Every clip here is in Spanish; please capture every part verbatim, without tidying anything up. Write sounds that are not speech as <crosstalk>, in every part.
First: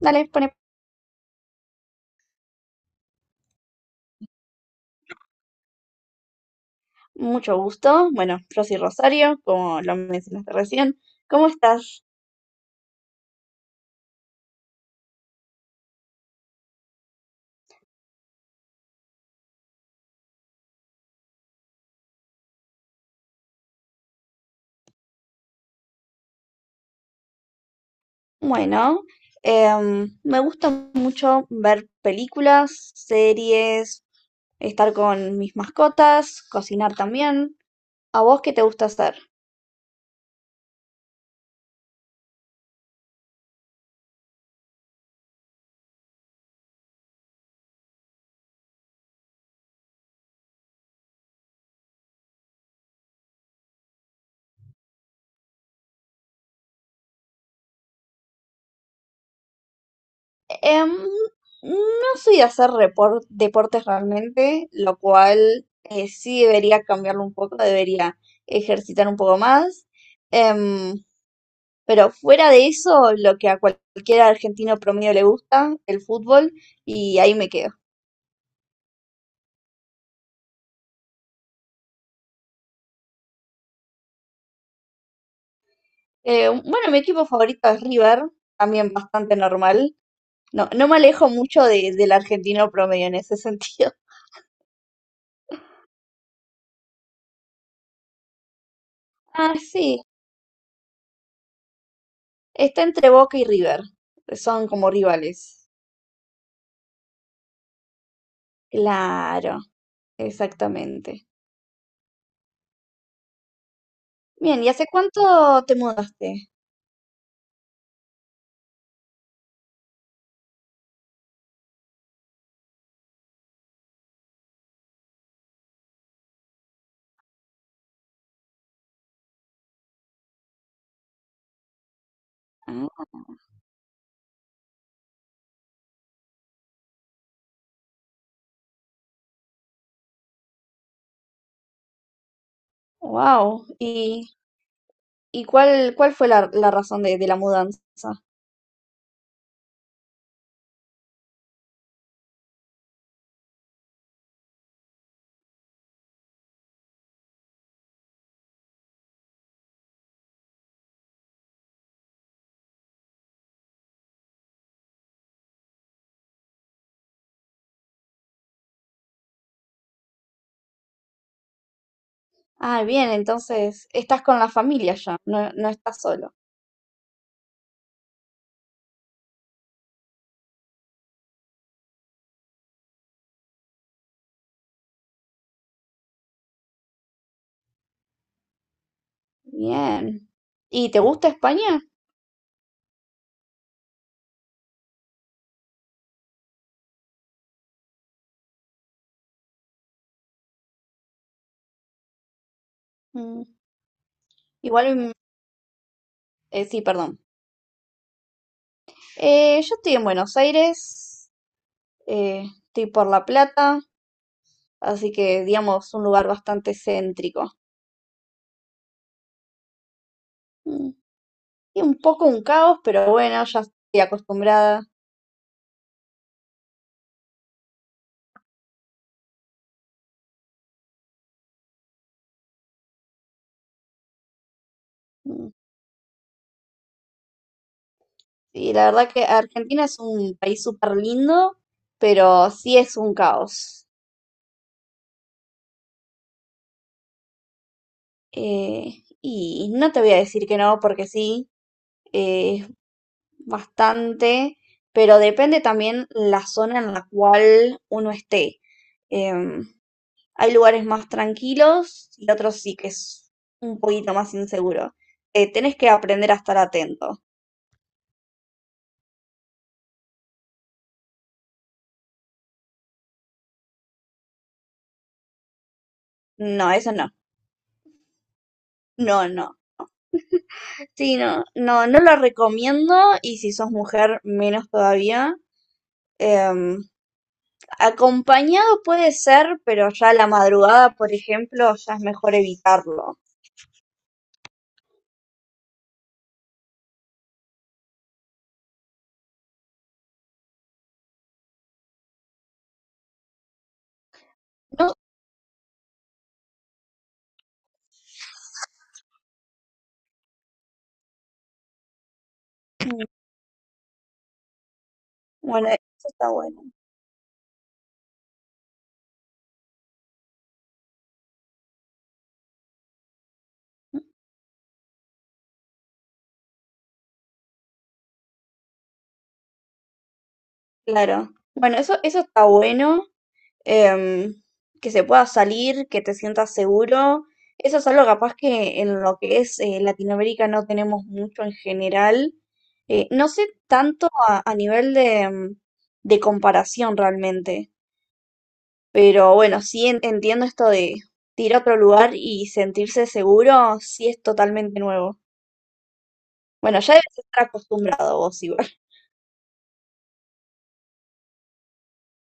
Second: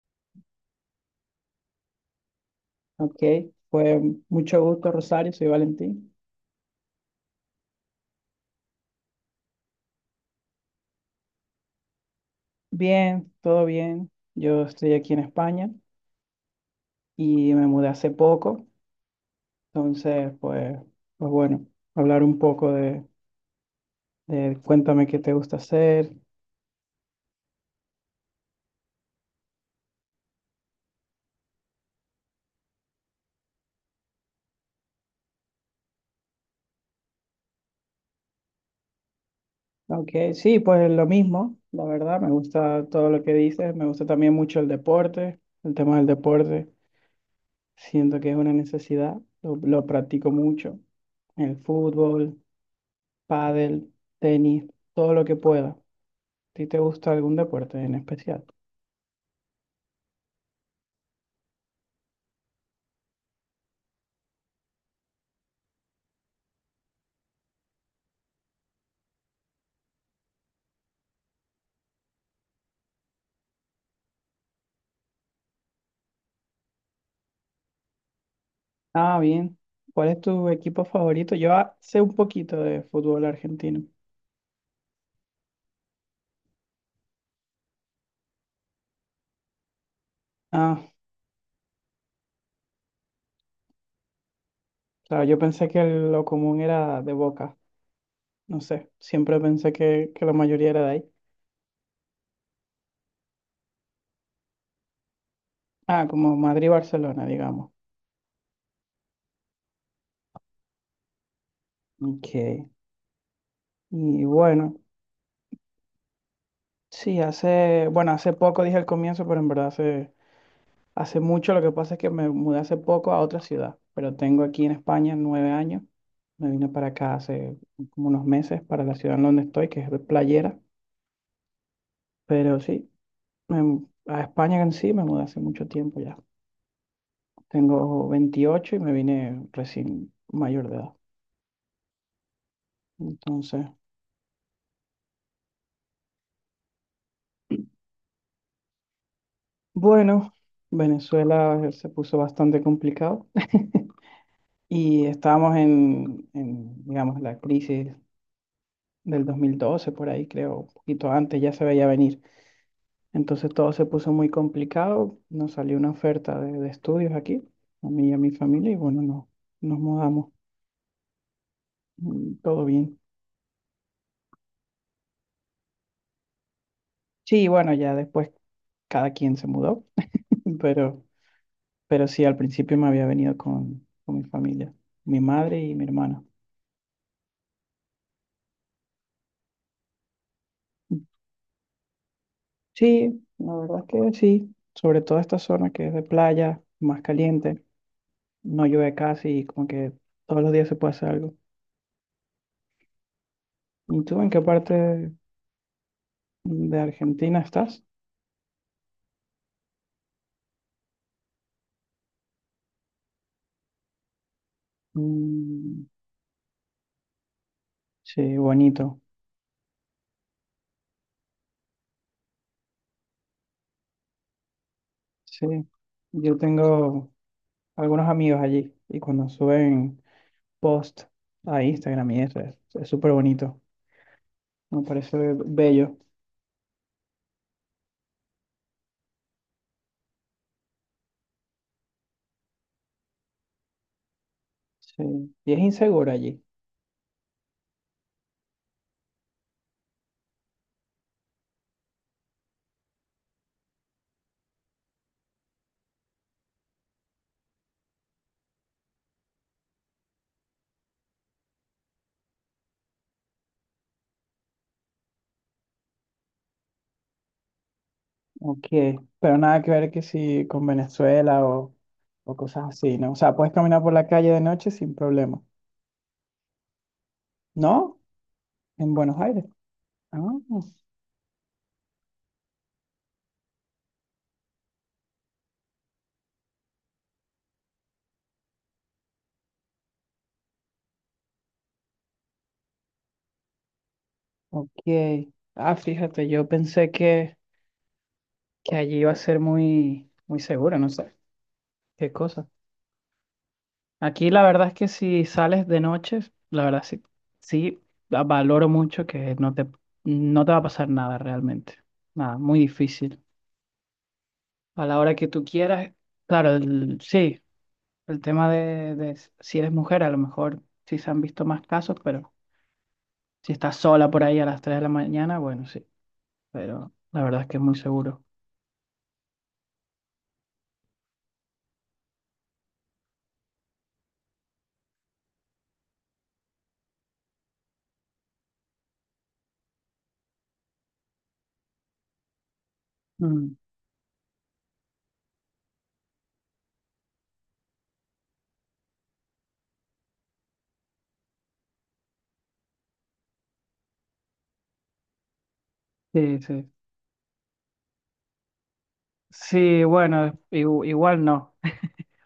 Dale, pone Ok, pues mucho gusto, Rosario, soy Valentín. mucho gusto. Bueno, yo soy Rosario, como lo mencionaste recién. ¿Cómo estás? Bien, todo bien. Yo estoy aquí en España y me mudé hace poco, entonces, pues, pues bueno, hablar un poco de, de cuéntame qué te gusta hacer. Bueno, em, me gusta mucho ver películas, series, estar con mis mascotas, cocinar también. ¿A vos qué te gusta hacer? Ok, sí, pues lo mismo, la verdad, me gusta todo lo que dices, me gusta también mucho el deporte, el tema del deporte, siento que es una necesidad, lo, lo practico mucho, el fútbol, pádel, tenis, todo lo que pueda. ¿ti te gusta algún deporte en especial? Em, no soy de hacer repor- deportes realmente, lo cual eh, sí debería cambiarlo un poco, debería ejercitar un poco más. Em, Pero fuera de eso, lo que a cualquier argentino promedio le gusta, el fútbol, y ahí me quedo. Ah, bien. ¿Cuál es tu equipo favorito? Yo ah, sé un poquito de fútbol argentino. Eh, bueno, mi equipo favorito es River, también bastante normal. No, Ah, no me alejo mucho de- del argentino promedio en ese sentido. <laughs> claro, yo pensé que lo común era de Boca. No sé, siempre Ah, pensé sí, que, que la mayoría era de ahí. está entre Boca y River. Son como rivales. Ah, como Madrid-Barcelona, digamos. Claro, exactamente. Ok. Y Bien, ¿y bueno, hace cuánto te mudaste? sí, hace, bueno, hace poco dije al comienzo, pero en verdad hace Hace mucho, lo que pasa es que me mudé hace poco a otra ciudad, pero tengo aquí en España nueve años. Me vine para acá hace como unos meses para la ciudad en donde estoy, que es de Playera. Pero sí, Ah, me mu- a España en sí me mudé hace mucho tiempo ya. Tengo veintiocho y me vine recién mayor de edad. Entonces, wow. ¿Y, ¿y, cuál, cuál fue la, la razón de de la mudanza? bueno, Venezuela eh, se puso bastante complicado <laughs> y estábamos en, en, digamos, la crisis del dos mil doce por ahí creo, un poquito antes ya se veía venir. Entonces todo se puso muy complicado. Nos salió una oferta de, de estudios aquí, a mí y a mi familia, y bueno, no, nos mudamos. Mm, todo Ah, bien. bien, entonces estás con la familia ya, no, no estás solo. Sí, bueno, ya después cada quien se mudó, <laughs> pero, pero, sí, al principio me había venido con, con mi familia, mi madre y mi hermana. Bien. ¿Y te gusta España? Sí, la verdad que sí, sobre todo esta zona que es de playa, más caliente, no llueve casi y como que todos los días se puede hacer algo. Mm, ¿Y tú en qué igual, parte mm, eh, de sí, perdón. Argentina estás? Eh, yo estoy en Buenos Aires, eh, estoy por La Plata, así que Mm. digamos un lugar bastante céntrico. Sí, bonito. Mm, y un poco un caos, pero bueno, ya estoy acostumbrada. Sí. Yo tengo algunos amigos allí y cuando suben post a Instagram y eso es es súper bonito. Me parece Mm, bello. y la verdad que Argentina es un país súper lindo, pero sí es un caos. Sí. Y es inseguro allí. Eh, y no te voy a decir que no, porque sí. eh, es bastante, pero depende también la zona en la cual uno esté. Em, hay lugares más tranquilos y otros sí que es un poquito más inseguro. Eh, tenés que aprender a estar atento. Ok. Pero nada que ver que si con Venezuela o, o cosas así, ¿no? O sea, puedes caminar por la calle de noche sin problema. No, eso no. ¿No? En Buenos No, Aires. no. Ah, Sí, no, no, no lo recomiendo y si sos mujer, menos todavía. Em, acompañado puede ser, pero ya a la madrugada, por ejemplo, ya es mejor evitarlo. ok. Ah, fíjate, yo pensé que, que allí iba a ser muy, muy seguro, no sé. ¿Qué cosa? Aquí la verdad es que No, si sales de noche, la verdad sí, sí va- valoro mucho que no te, no te va a pasar nada realmente. Nada, muy difícil. <clears throat> A la hora que tú bueno, quieras, eso está claro, bueno. el- sí, el tema de, de s- si eres mujer, a lo mejor sí se han visto más casos, pero si estás sola por ahí a las tres de la mañana, bueno, sí, pero la verdad es que es muy seguro. Claro. Bueno, eso, eso está bueno, em, que se pueda salir, que te sientas seguro. Eso es algo capaz que en lo que es eh, Latinoamérica no tenemos mucho en general. Eh, no sé Mm, tanto a, a nivel de, em, de comparación realmente, pero bueno, sí en- entiendo esto de, de ir a otro lugar y sentirse seguro, sí es totalmente nuevo. sí, sí. Bueno, ya debes estar acostumbrado vos igual. Sí, bueno, igu- igual no.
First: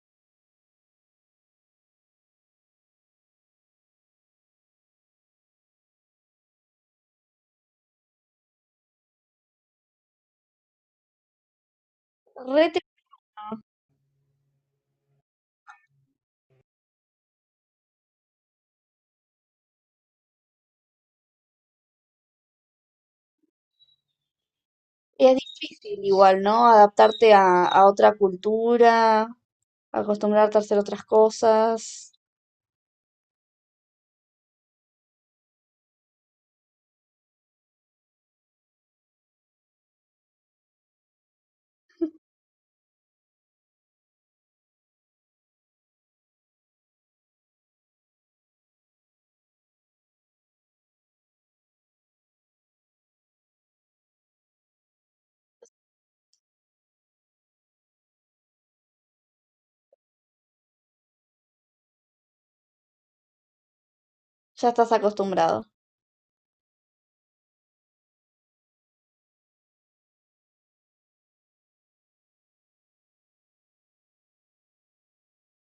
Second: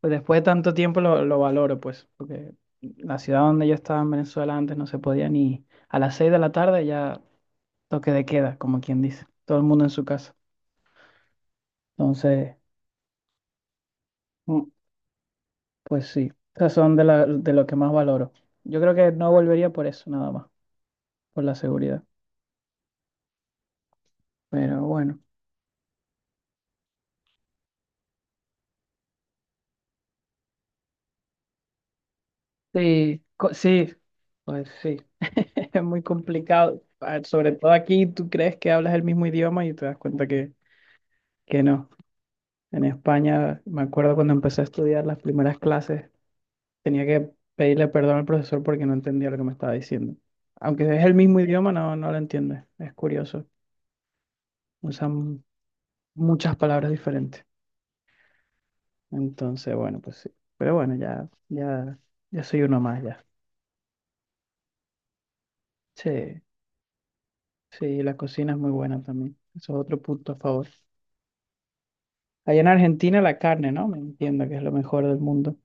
Pues después de tanto tiempo lo, lo valoro, pues, porque la ciudad donde yo estaba en Venezuela antes no se podía ni a las seis de la tarde ya toque de queda, como quien dice, todo el mundo en su casa. <laughs> Entonces, Re mm, pues sí, esas son de, la- de lo que más valoro. Yo creo que no volvería por eso, nada más, por la seguridad. Pero bueno, y es difícil igual, ¿no? Adaptarte a, a otra cultura, acostumbrarte a hacer otras cosas. sí, co- sí, pues sí, <laughs> es muy complicado. Ah, sobre todo aquí, tú crees que hablas el mismo idioma y te das cuenta que, que, no. En España, me acuerdo cuando empecé a estudiar las primeras clases, tenía que pedirle perdón al profesor porque no entendía lo que me estaba diciendo. Aunque es el mismo idioma, no, no lo entiende. Es curioso. Usan muchas palabras diferentes. Entonces, bueno, pues sí. Pero bueno, ya, ya, ya soy uno más ya. Ya estás acostumbrado. Sí, sí, la cocina es muy buena también. Eso es otro punto a favor. Allá en Argentina la carne, ¿no? Me entiendo que es lo mejor del mundo.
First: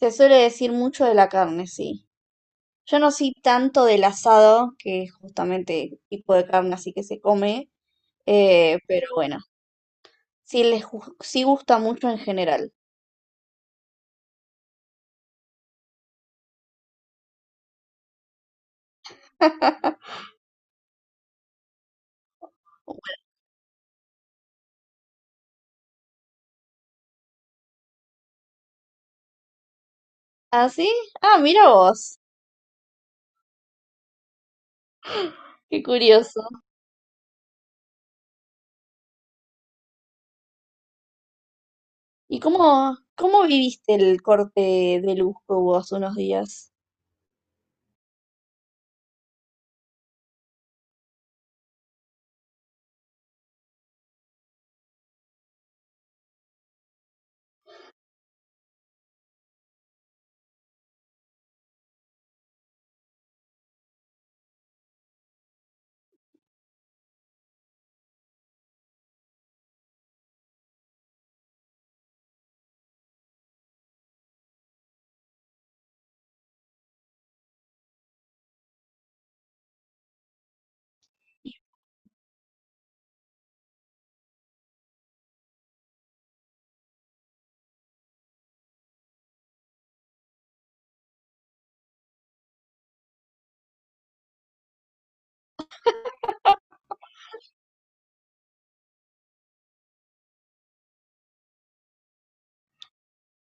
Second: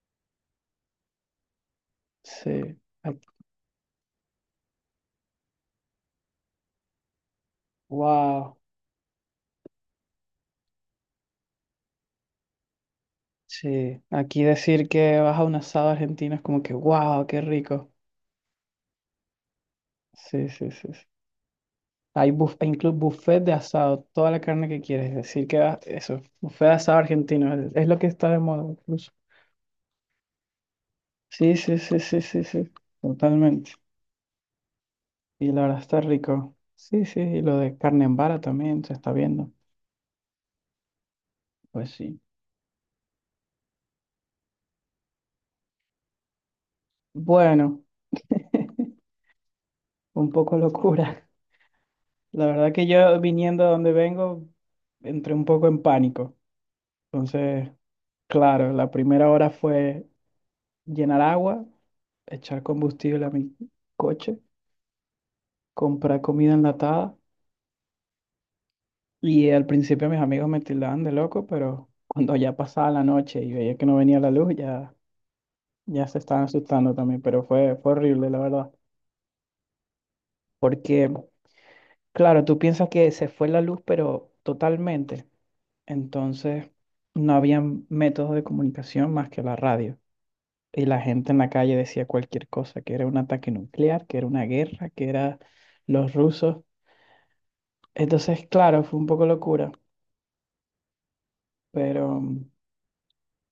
Se suele decir mucho de la carne, sí. Sí. Yo no soy tanto del asado, que es justamente el tipo de carne así que se come, Wow. eh, pero bueno, sí les gu- sí gusta mucho en general. Sí, aquí decir que vas a un asado argentino es como que, wow, qué rico. Sí, sí, sí. Sí. Hay buf hay incluso buffet de asado, toda la carne que quieres. Decir que vas, eso, buffet de asado argentino, es, es, lo que está de moda incluso. ¿Ah, sí? Ah, Sí, mira sí, sí, vos. sí, sí, sí, totalmente. Y la verdad Qué está curioso. rico. Sí, sí, y lo de carne en vara también se está viendo. Pues sí. ¿Y cómo, cómo viviste el corte de luz que hubo hace unos días? Bueno, un poco locura. <laughs> La verdad que yo viniendo a donde vengo, entré un poco en pánico. Entonces. Claro, la primera hora fue llenar agua, echar combustible a mi coche, comprar comida enlatada. Y al principio mis amigos me tildaban de loco, pero cuando ya pasaba la noche y veía que no venía la luz, ya, ya se estaban asustando también. Pero fue, fue horrible, la verdad. Porque, claro, tú piensas que se fue la luz, pero totalmente. Entonces, no había métodos de comunicación más que la radio. Y la gente en la calle decía cualquier cosa, que era un ataque nuclear, que era una guerra, que era los rusos. Entonces, claro, fue un poco locura, pero mm,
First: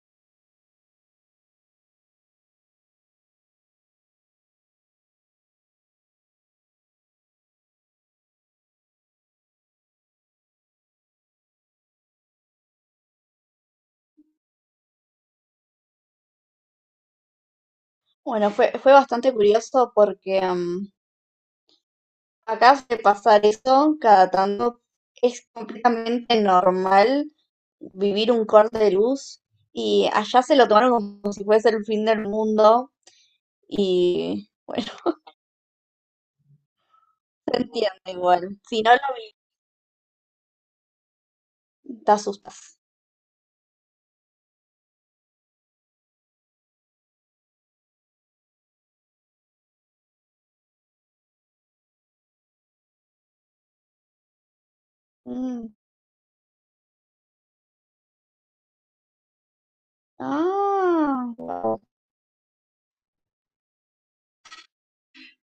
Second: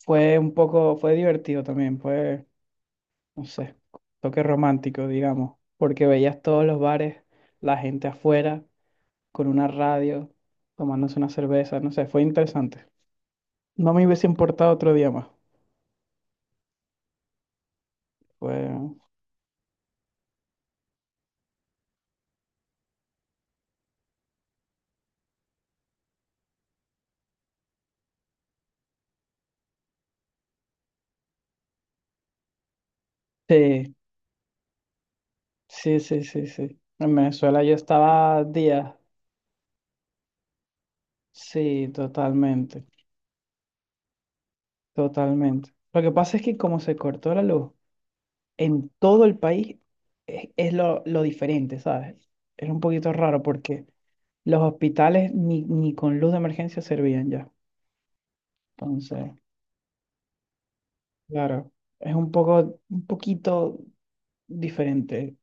fue un poco, fue divertido también, fue, no sé, toque romántico, digamos, porque veías todos los bares, la gente afuera, con una radio, tomándose una cerveza, no sé, fue interesante. No me hubiese importado otro día más. Bueno, fue, fue Fue. bastante curioso porque mm, acá de pasar eso cada tanto. Es completamente normal vivir un corte de luz y allá se lo tomaron como si fuese el fin del mundo Sí, y bueno, sí, sí, sí, sí. En <laughs> se Venezuela yo entiende estaba igual. Si no días, lo sí, vi, te asustas. totalmente. Totalmente. Lo que pasa es que como se cortó la luz en todo el país, es, es, lo, lo diferente, ¿sabes? Es un poquito raro porque los hospitales ni, Mm, ni con luz de emergencia servían ya. Entonces, ah, claro, guau. es un poco, un poquito diferente.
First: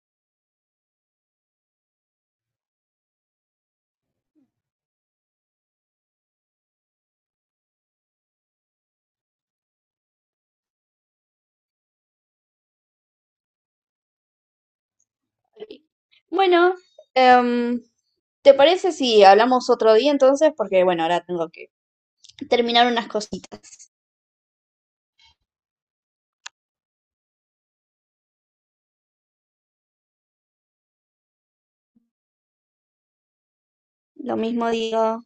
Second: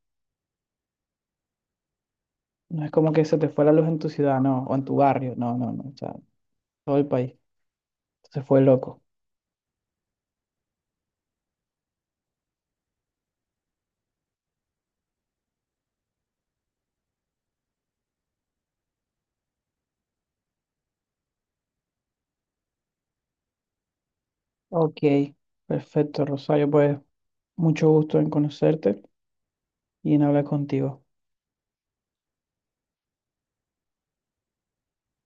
No es como que se te fue la luz en tu ciudad, no, o en tu barrio, no, no, no, o sea, todo el país. Se fue loco. Bueno, em, ¿te parece si hablamos otro día entonces? Porque bueno, ahora tengo que terminar unas cositas. Ok, perfecto, Rosario, pues mucho gusto en conocerte y en hablar contigo. Lo mismo digo.